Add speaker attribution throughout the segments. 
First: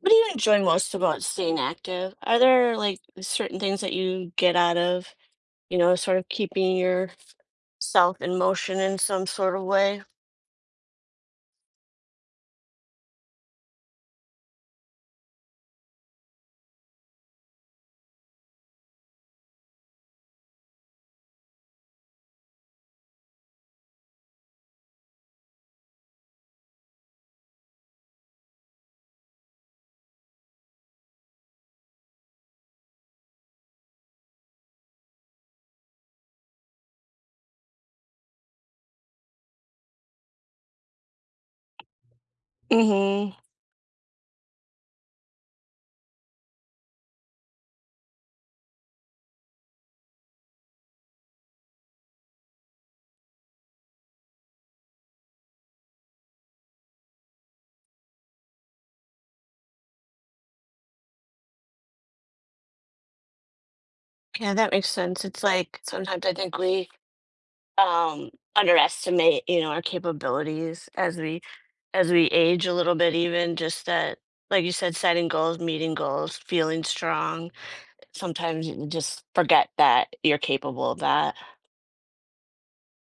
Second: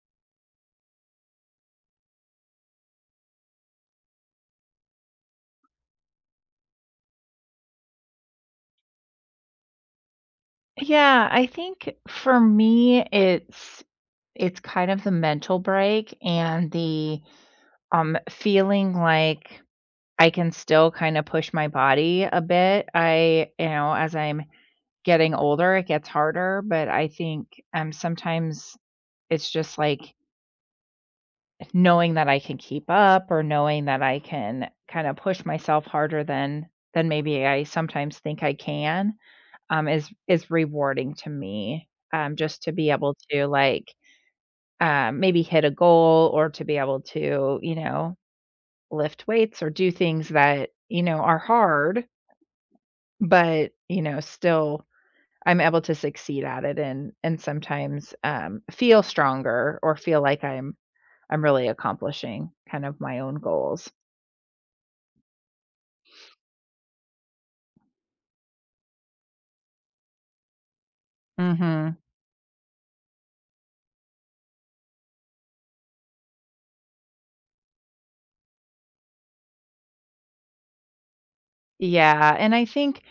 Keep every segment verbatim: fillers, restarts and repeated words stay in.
Speaker 1: What do you enjoy most about staying active? Are there like certain things that you get out of, you know, sort of keeping yourself in motion in some sort of way?
Speaker 2: Yeah, I think for me, it's it's kind of the mental break and the um feeling like I can still kind of push my body a bit. I, you know, as I'm getting older, it gets harder, but I think um sometimes it's just like knowing that I can keep up or knowing that I can kind of push myself harder than than maybe I sometimes think I can, um, is is rewarding to me, um, just to be able
Speaker 1: Hmm.
Speaker 2: to, like, um, maybe hit a goal or to be able to, you know, lift weights or do things that, you know, are hard, but, you know, still I'm able to succeed at it, and and sometimes, um, feel stronger or feel like I'm I'm really accomplishing kind of my own goals.
Speaker 1: Yeah, that makes sense. It's like sometimes I think we um underestimate, you know, our capabilities as we
Speaker 2: Mhm.
Speaker 1: as we age a little bit, even just that, like you said, setting goals, meeting goals, feeling strong. Sometimes you just forget that you're capable of that.
Speaker 2: Yeah, and I think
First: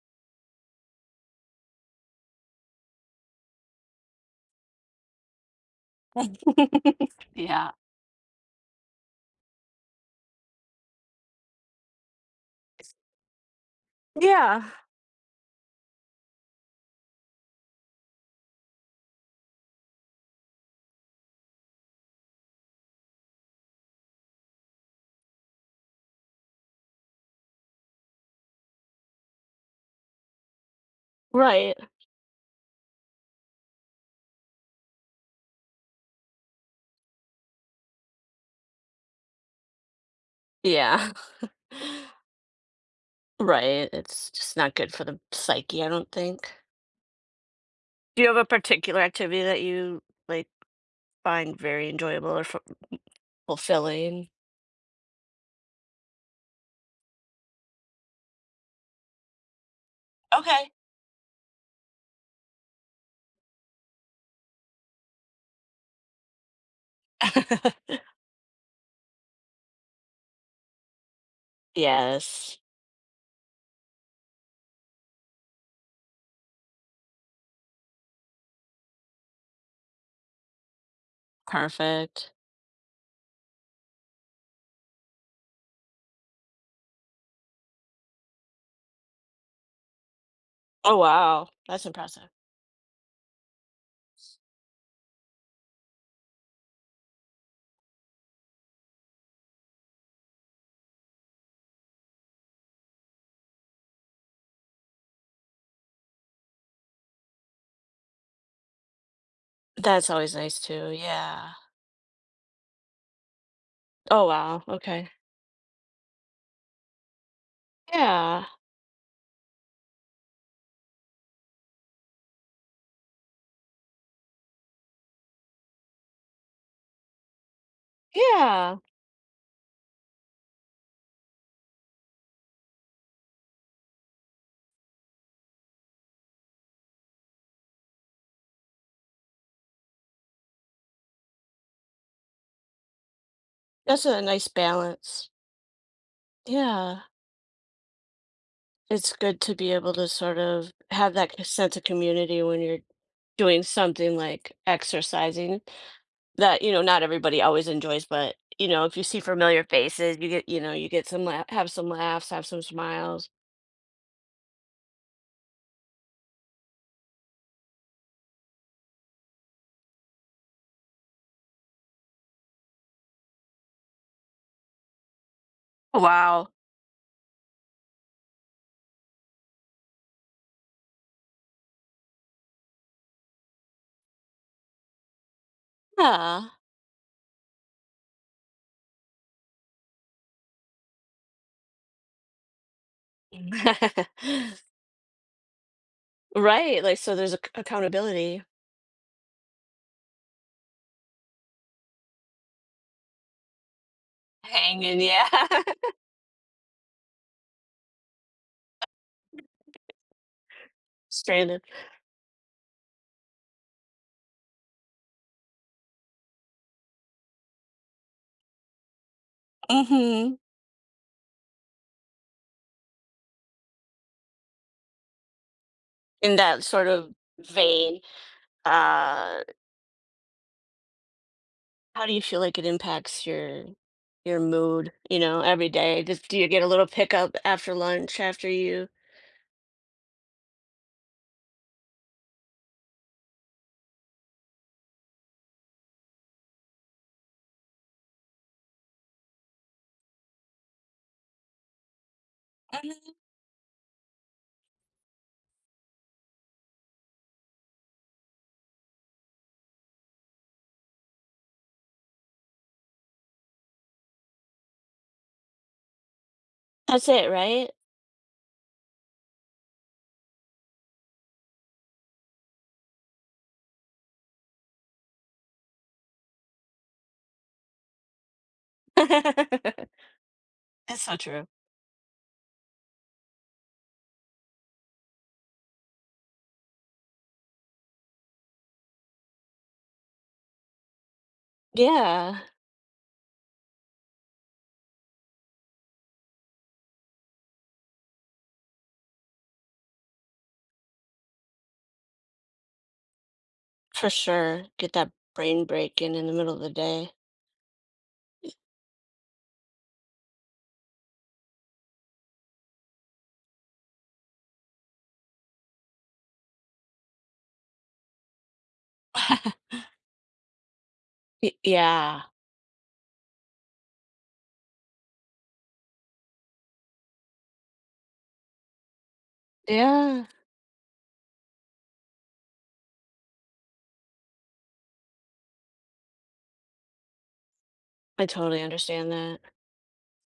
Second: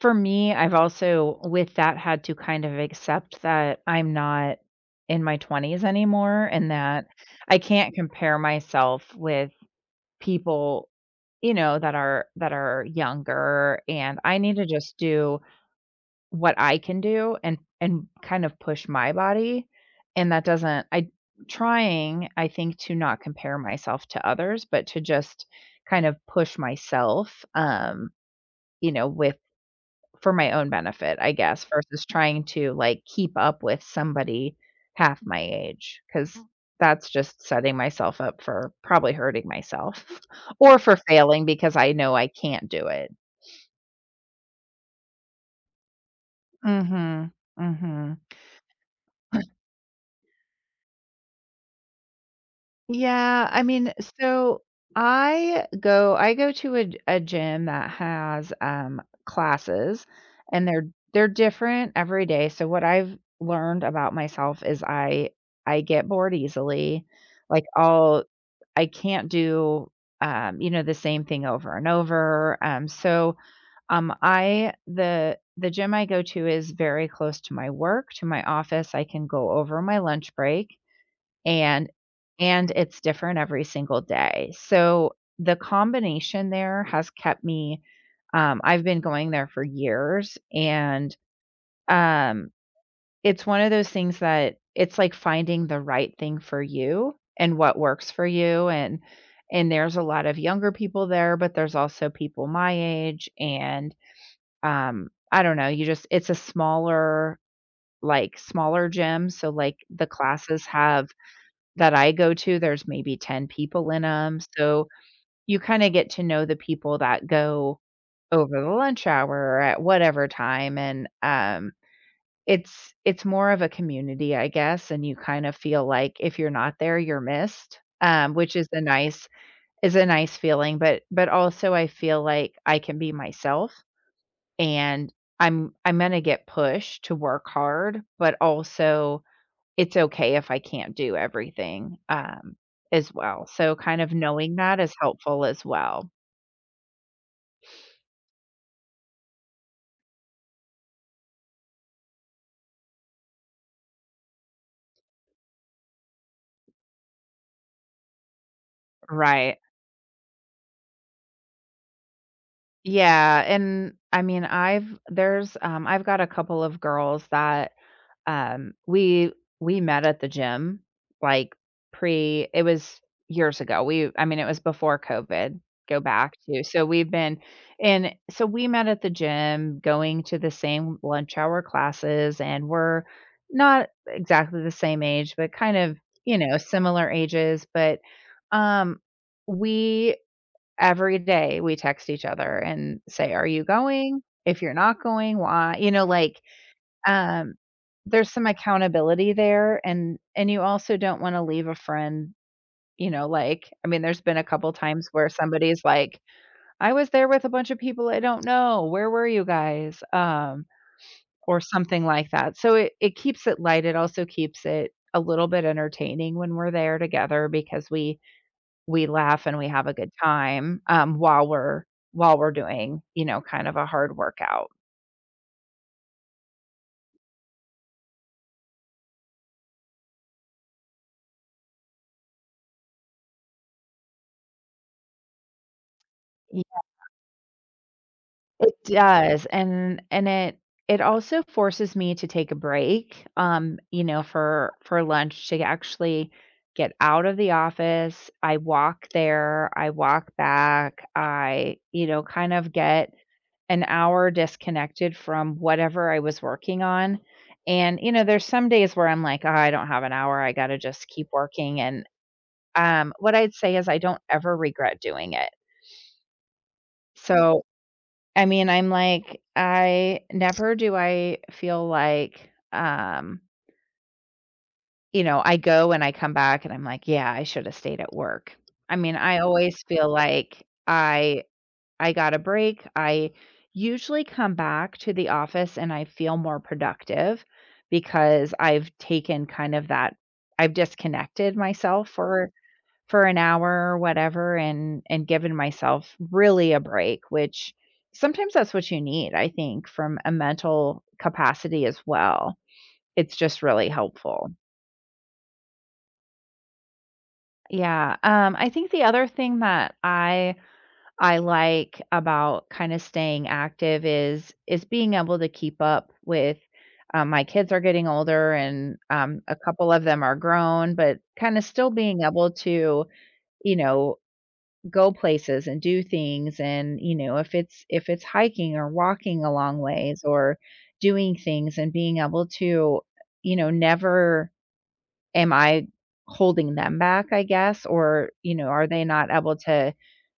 Speaker 2: for me, I've also with that had to kind of accept that I'm not in my twenties anymore, and that I
Speaker 1: Yeah.
Speaker 2: can't compare myself with people, you know, that are that are younger, and I need
Speaker 1: Yeah.
Speaker 2: to just do what I can do and and kind of push my body, and that doesn't I trying, I think, to not compare myself to others, but to just kind of push myself, um you know with for my own benefit, I guess,
Speaker 1: Right.
Speaker 2: versus trying to, like, keep up with somebody half my age, because that's just setting myself up for probably hurting myself or for
Speaker 1: Yeah.
Speaker 2: failing because I know I can't do it.
Speaker 1: Right. It's just not good for the psyche, I don't think.
Speaker 2: Mhm, mhm.
Speaker 1: Do you have a particular activity that you like find very enjoyable or fu-
Speaker 2: Yeah, I mean,
Speaker 1: fulfilling?
Speaker 2: so I go I go to a a gym that has, um, classes, and
Speaker 1: Okay.
Speaker 2: they're they're different every day, so what I've learned about myself is I I get bored easily, like, I'll I can't do, um, you know, the same thing over and over,
Speaker 1: Yes.
Speaker 2: um, so, um, I the the gym I go to is very close to my work, to my office. I can go over my lunch break, and
Speaker 1: Perfect.
Speaker 2: and it's different every single day. So the combination there has kept me, um I've been going there for years,
Speaker 1: Oh
Speaker 2: and,
Speaker 1: wow. That's impressive.
Speaker 2: um, it's one of those things that it's like finding the right thing for you and what works for you, and and there's a lot of younger people there, but there's also people my age, and, um, I don't know, you just it's a smaller, like, smaller gym, so, like, the
Speaker 1: That's always nice
Speaker 2: classes
Speaker 1: too.
Speaker 2: have
Speaker 1: Yeah.
Speaker 2: that I go to, there's maybe ten people in
Speaker 1: Oh
Speaker 2: them,
Speaker 1: wow.
Speaker 2: so
Speaker 1: Okay.
Speaker 2: you kinda get to know the people that go
Speaker 1: Yeah.
Speaker 2: over the lunch hour or at whatever time, and, um, it's it's more of a community, I guess, and you kinda feel like if you're not there, you're missed, um, which is
Speaker 1: Yeah.
Speaker 2: a nice is a nice feeling, but but also I feel like I can be myself, and I'm I'm gonna get pushed to work hard, but also it's okay if I can't do everything, um, as well. So kind
Speaker 1: That's
Speaker 2: of
Speaker 1: a nice
Speaker 2: knowing that is
Speaker 1: balance.
Speaker 2: helpful as well.
Speaker 1: Yeah. It's good to be able to sort of have that c- sense of community when you're doing something like exercising that, you know, not everybody always enjoys, but, you know, if you see
Speaker 2: Right.
Speaker 1: familiar faces, you get, you know, you get some la- have some laughs, have some smiles.
Speaker 2: Yeah, and I mean, I've there's, um I've got a couple of girls that Um, we we met at the gym, like, pre it was years ago. We I mean, it was before COVID, go back
Speaker 1: Wow.
Speaker 2: to so we've been and so we met at the gym, going to the same lunch hour classes, and we're not exactly the same age, but kind of, you
Speaker 1: Yeah.
Speaker 2: know, similar ages, but, um, we every day, we text each other and say, "Are you going? If you're not going, why?" You know, like,
Speaker 1: Right, like, so there's ac-
Speaker 2: um, there's
Speaker 1: accountability.
Speaker 2: some accountability there, and and you also don't wanna leave a friend, you know, like I mean, there's been a couple
Speaker 1: Hanging,
Speaker 2: times
Speaker 1: yeah.
Speaker 2: where somebody's like, "I was there with a bunch of people I don't know. Where were you guys?" Um, or
Speaker 1: Stranded.
Speaker 2: something like that. So it it keeps it light. It also keeps it a little bit entertaining when we're there together because we we laugh and we have a good
Speaker 1: Mm-hmm.
Speaker 2: time, um, while we're while we're doing, you know, kind of a hard workout.
Speaker 1: In that sort of vein, uh how do you feel like it impacts your your mood, you know, every day? Just, do you get a little pickup after lunch after
Speaker 2: It
Speaker 1: you
Speaker 2: does, and and it it also forces me to take a break, um, you know, for for lunch to actually get out of the office. I walk there, I walk back, I, you know, kind of
Speaker 1: hmm
Speaker 2: get an hour disconnected from whatever I was working on. And, you know, there's some days where I'm like, "Oh, I don't have an hour. I gotta just keep working." And, um, what I'd say is I don't ever regret doing it.
Speaker 1: that's it
Speaker 2: So
Speaker 1: right.
Speaker 2: I mean, I'm like, I never do I feel like, um, you know, I go and I come back and I'm like, "Yeah, I should have stayed at work." I mean, I always feel like
Speaker 1: It's so
Speaker 2: I
Speaker 1: true.
Speaker 2: I got a break. I usually come back to the office and I feel more productive because I've taken kind of that I've disconnected myself
Speaker 1: Yeah,
Speaker 2: for for an hour or whatever, and and given myself really a break, which sometimes that's what you need, I think, from a mental capacity as well. It's just really
Speaker 1: for
Speaker 2: helpful.
Speaker 1: sure. Get that brain break in in the middle of the day.
Speaker 2: Yeah. Um, I think the other thing that I I like about kind of staying active is is being able to keep up with um, my kids are getting older, and um, a couple of them are grown, but
Speaker 1: Y-
Speaker 2: kind of still
Speaker 1: yeah.
Speaker 2: being able to, you know, go places and do things and, you know, if it's if it's hiking or walking a long ways
Speaker 1: Yeah.
Speaker 2: or doing things and being able to, you know, never am I holding them back, I guess,
Speaker 1: I
Speaker 2: or, you
Speaker 1: totally
Speaker 2: know, are they
Speaker 1: understand
Speaker 2: not
Speaker 1: that.
Speaker 2: able to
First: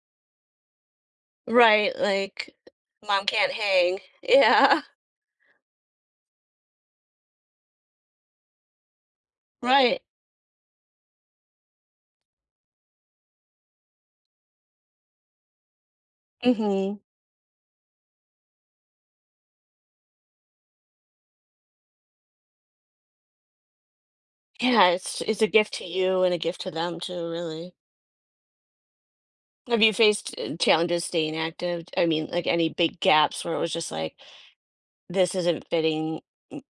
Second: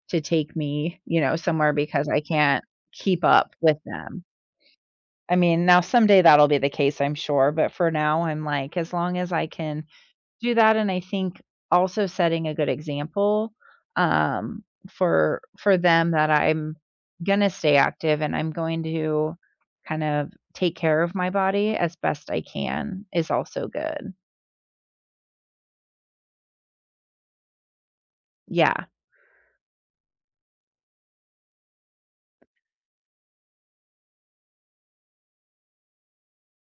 Speaker 2: to take me, you know, somewhere
Speaker 1: Right.
Speaker 2: because I
Speaker 1: Like,
Speaker 2: can't keep
Speaker 1: mom can't
Speaker 2: up with
Speaker 1: hang.
Speaker 2: them.
Speaker 1: Yeah.
Speaker 2: I mean, now someday that'll be the case, I'm sure, but for now, I'm like, as long as I can
Speaker 1: Right.
Speaker 2: do that, and I think also setting a good example, um, for for them, that I'm
Speaker 1: Hmm.
Speaker 2: gonna stay active and I'm going to kind of take care of my body as best I can, is also good.
Speaker 1: Yeah. It's, it's a gift to you and a gift to them, too, really.
Speaker 2: Yeah.
Speaker 1: Have you faced uh, challenges staying active? I mean, like any big gaps where it was just like, this isn't fitting,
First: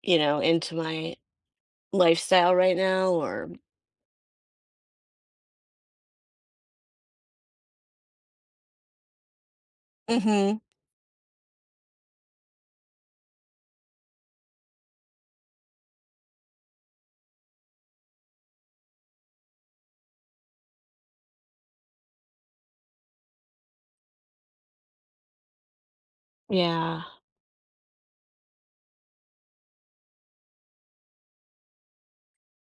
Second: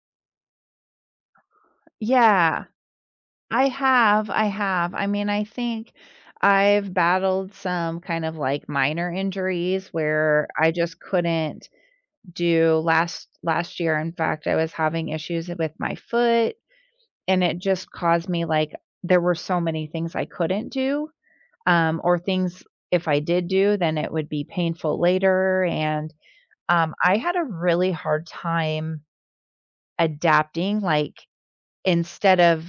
Speaker 1: you know, into my lifestyle
Speaker 2: Yeah.
Speaker 1: right now, or
Speaker 2: I have, I have. I mean, I think I've battled some kind of, like, minor injuries where
Speaker 1: hmm
Speaker 2: I just couldn't do last last year, in fact, I was having issues with my foot, and it just caused me, like, there were so many things I couldn't do, um, or things if I did do, then it would be painful later, and, um,
Speaker 1: yeah.
Speaker 2: I had a really hard time adapting, like, instead of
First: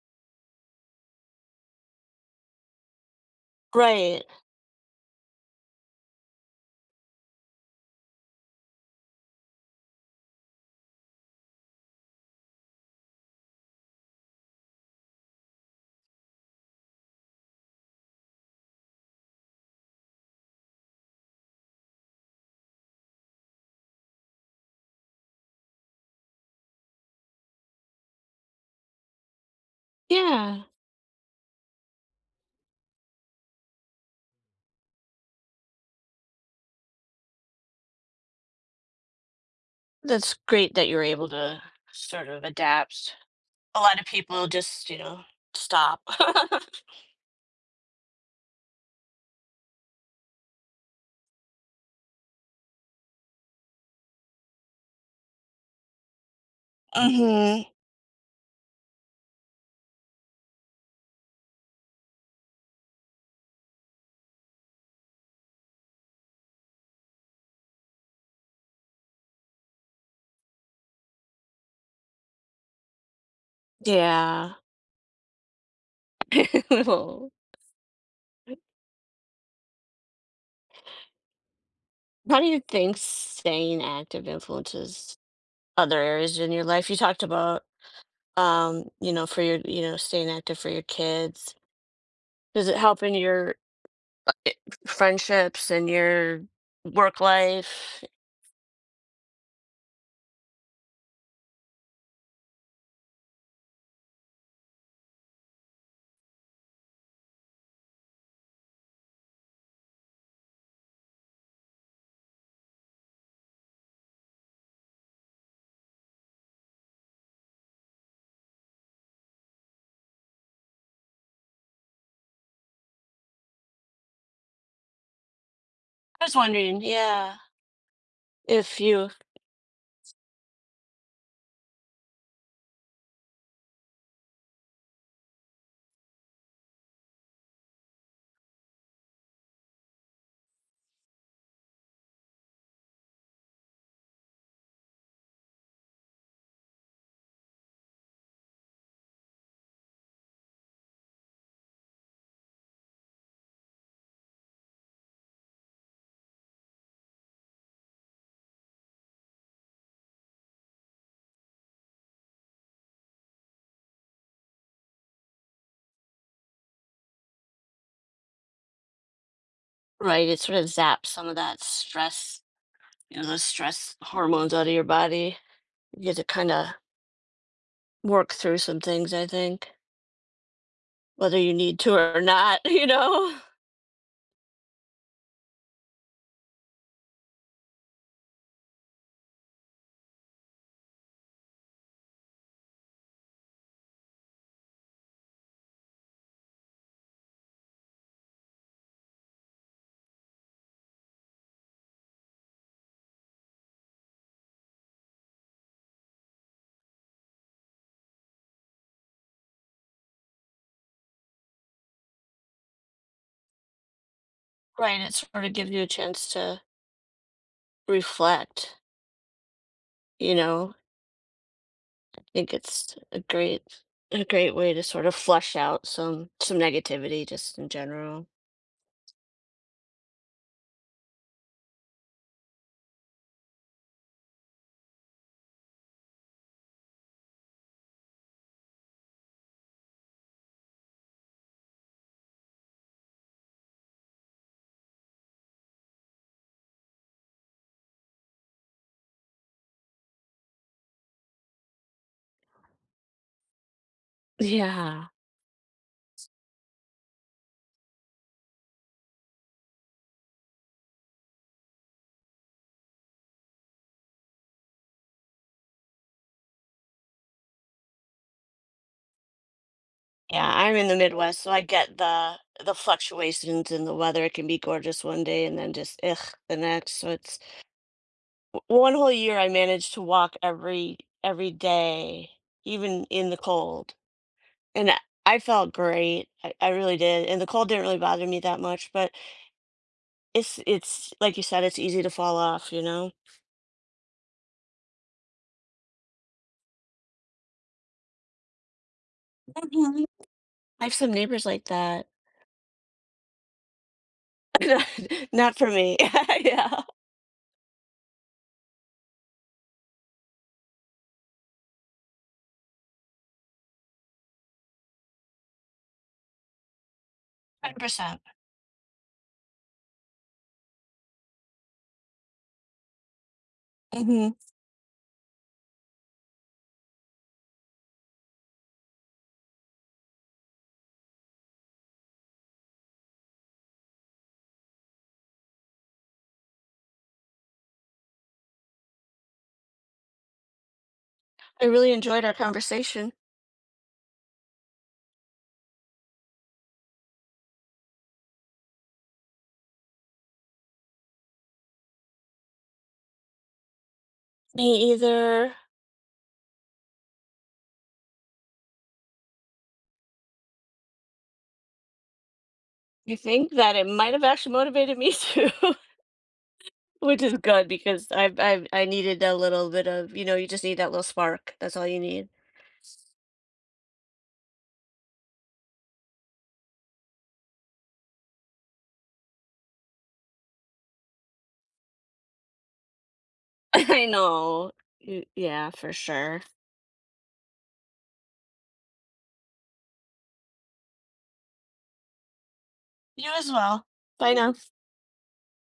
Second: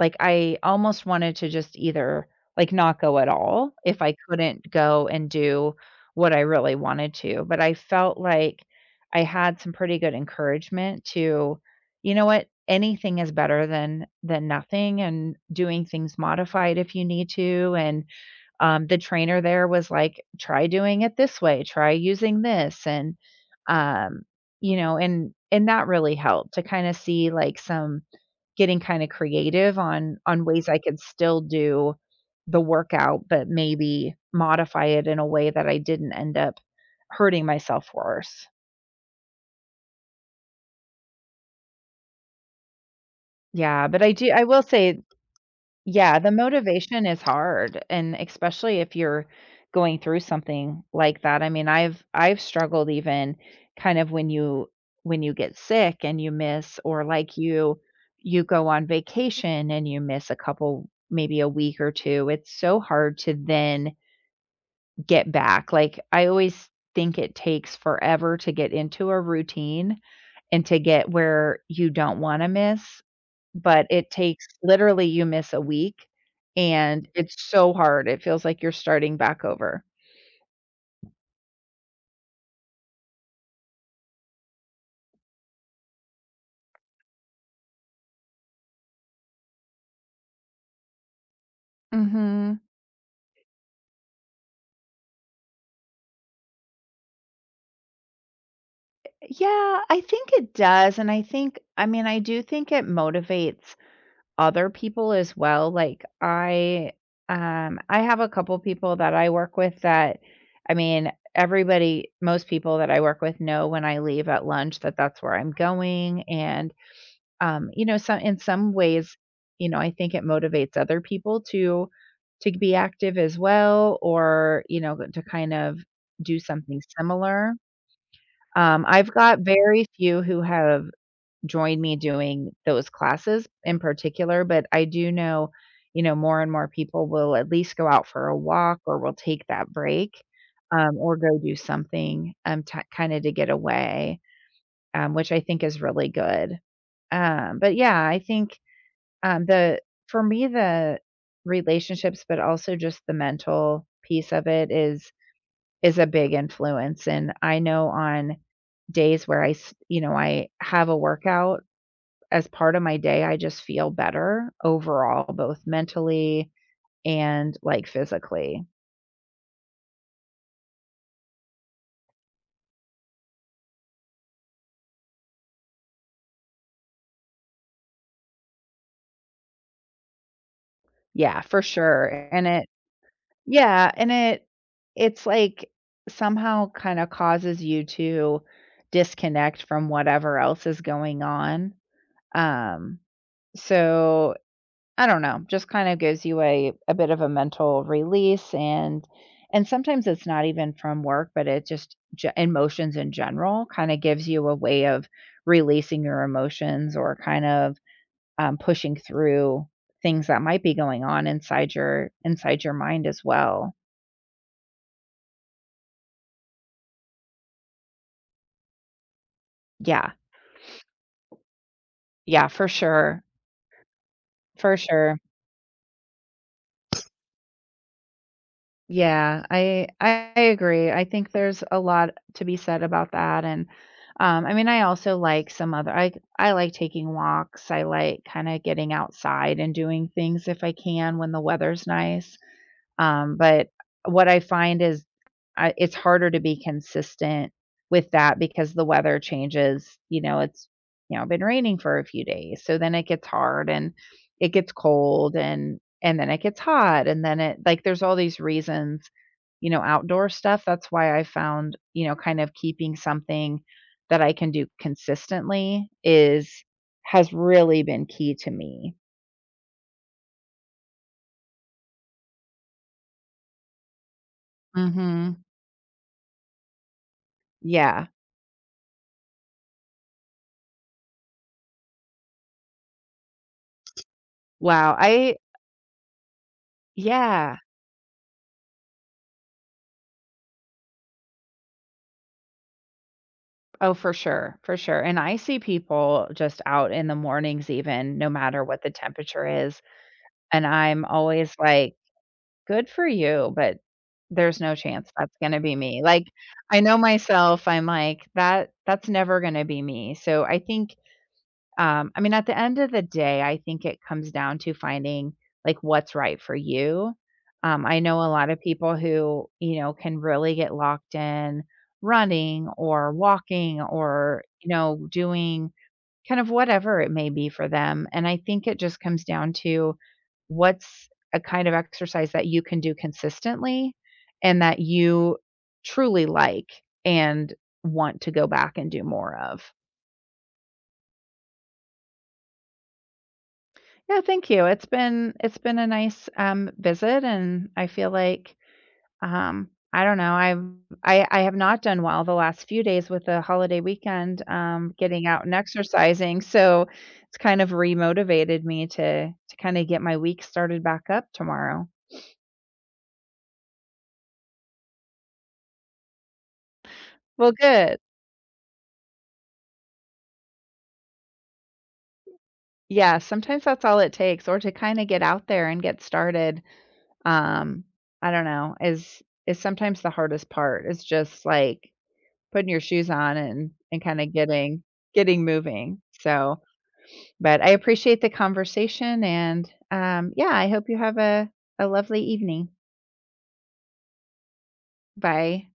Speaker 2: like, I almost wanted to just either, like, not go at all if I
Speaker 1: Right.
Speaker 2: couldn't go and do what I really wanted to, but I felt like I had some pretty good encouragement to, you know what, anything is better than than nothing, and doing things modified if you need to, and um, the trainer there was like, "Try doing it this way, try using this," and, um, you know, and and that really helped to kinda see, like, some getting kinda creative on on
Speaker 1: Yeah.
Speaker 2: ways I could still do the workout, but maybe modify it in a way that I didn't end up hurting myself worse.
Speaker 1: That's great that you're able to sort of adapt. A
Speaker 2: Yeah,
Speaker 1: lot
Speaker 2: but
Speaker 1: of
Speaker 2: I do I
Speaker 1: people
Speaker 2: will
Speaker 1: just, you
Speaker 2: say.
Speaker 1: know, stop.
Speaker 2: Yeah, the motivation is hard, and especially if you're going through something like that. I mean, I've I've struggled even kind of when you when you get sick and you miss, or like
Speaker 1: Hmm.
Speaker 2: you you go on vacation and you miss a couple, maybe a week or two. It's so hard to then get back. Like, I always think it takes forever to get into a routine and to get where you don't want to miss, but it takes,
Speaker 1: Yeah.
Speaker 2: literally, you miss a week, and
Speaker 1: Well,
Speaker 2: it's so hard, it feels like you're starting back over.
Speaker 1: how do you think staying active influences other areas in your life? You talked about, um, you know, for your, you know, staying active for your kids.
Speaker 2: Mhm.
Speaker 1: Does it help in your friendships and your work life?
Speaker 2: Yeah, I think it does, and I think, I mean, I do think it motivates other people as well, like, I, um I have a couple people that I work with that I mean, everybody, most people that I work with, know when I leave at lunch that that's where I'm going, and Um, you know, some in some ways, you know, I think it motivates other people to to be active as well, or, you know, to kind of
Speaker 1: I was
Speaker 2: do
Speaker 1: wondering,
Speaker 2: something
Speaker 1: yeah,
Speaker 2: similar.
Speaker 1: if
Speaker 2: Um,
Speaker 1: you,
Speaker 2: I've got very few who have joined me doing those classes in particular, but I do know, you know, more and more people will at least go out for a walk or will take that break, um, or go do something, um, t- kind of to get away, um, which I think is really good. Um, but yeah, I think um, the for me, the relationships, but also just the mental piece of it, is is a big influence, and I know on days where I, s- you know, I have a workout as part of my day, I just feel better overall, both mentally and, like, physically.
Speaker 1: right, it sort of zaps some of that stress, you know, stress hormones out of your body. You get to kind of work through some things, I think, whether
Speaker 2: Yeah,
Speaker 1: you
Speaker 2: for
Speaker 1: need to
Speaker 2: sure.
Speaker 1: or
Speaker 2: And
Speaker 1: not,
Speaker 2: it,
Speaker 1: you know?
Speaker 2: yeah, and it, it's like somehow kind of causes you to disconnect from whatever else is going on. Um, So, I don't know, just kind of gives you a a bit of a mental release, and and sometimes it's not even from work, but it just ge emotions in general kind of gives you a way of releasing your emotions, or kind of, um, pushing through things that might be going on inside your inside your mind as well.
Speaker 1: Right. It sort of gives you a chance to reflect,
Speaker 2: Yeah.
Speaker 1: you know? I
Speaker 2: Yeah,
Speaker 1: think
Speaker 2: for
Speaker 1: it's a
Speaker 2: sure,
Speaker 1: great a great way
Speaker 2: for
Speaker 1: to sort of
Speaker 2: sure.
Speaker 1: flush out some some negativity just in general.
Speaker 2: Yeah, I I agree. I think there's a lot to be said about that, and, um, I mean, I also like some other I I like taking walks, I like kinda getting outside and doing things if I can when the weather's nice. Um, but what I find is I it's harder to be consistent with that because the weather changes, you know, it's, you know, been raining for a few days, so then it gets hard and it gets
Speaker 1: Yeah.
Speaker 2: cold, and and then it gets hot, and then it like there's all these reasons, you know, outdoor stuff. That's why I found, you know, kind of keeping something that I can do consistently is has really been key to me.
Speaker 1: Yeah, I'm in the Midwest, so I get the the fluctuations in the weather. It can be gorgeous one
Speaker 2: Mhm.
Speaker 1: day and then just ugh the next. So it's
Speaker 2: Yeah.
Speaker 1: one whole year I managed to walk every every day, even in the cold. And
Speaker 2: Wow.
Speaker 1: I
Speaker 2: I
Speaker 1: I felt great. I, I really did. And the
Speaker 2: yeah.
Speaker 1: cold didn't really bother me that much, but it's it's like you said, it's easy to fall off, you know?
Speaker 2: Oh, for sure, for sure, and I see people just out in the mornings even, no matter what the temperature is,
Speaker 1: Mhm.
Speaker 2: and
Speaker 1: I have
Speaker 2: I'm
Speaker 1: some neighbors
Speaker 2: always
Speaker 1: like
Speaker 2: like,
Speaker 1: that.
Speaker 2: "Good for you," but there's no chance that's
Speaker 1: Not
Speaker 2: gonna
Speaker 1: for
Speaker 2: be
Speaker 1: me.
Speaker 2: me, like, I
Speaker 1: Yeah.
Speaker 2: know myself, I'm like, "That that's never gonna be me," so I think, um, I mean, at the end of the day, I think it comes down to finding, like, what's right for you. Um, I know
Speaker 1: one hundred percent.
Speaker 2: a lot of people who, you know, can really get locked in running or walking
Speaker 1: Hmm.
Speaker 2: or, you know, doing kind of whatever it may be for them, and I think it just comes down to what's a kind of exercise that you can do consistently and that you truly like and want to go back and do more of.
Speaker 1: I really enjoyed our conversation.
Speaker 2: Yeah, thank you. It's been it's been a nice, um, visit, and I feel like, um, I don't know, I've I I have not done well the last few days with the holiday weekend,
Speaker 1: Me
Speaker 2: um, getting out and
Speaker 1: either.
Speaker 2: exercising, so it's kind of remotivated me to to kinda get my week started back up tomorrow.
Speaker 1: I think that it might have actually motivated me too. Which is
Speaker 2: Well,
Speaker 1: good
Speaker 2: good.
Speaker 1: because I've I've I needed a little bit of, you know, you just need that little spark. That's all you need.
Speaker 2: Yeah, sometimes that's all it takes, or to kinda get out there and get started, um, I don't know, is is sometimes the hardest part. It's just, like, putting your shoes on and and
Speaker 1: I
Speaker 2: kinda
Speaker 1: know.
Speaker 2: getting
Speaker 1: Y-
Speaker 2: getting
Speaker 1: Yeah, for
Speaker 2: moving,
Speaker 1: sure.
Speaker 2: so but I appreciate the conversation, and, um, yeah, I hope you have a a lovely evening.
Speaker 1: You as well. Bye now.
Speaker 2: Bye.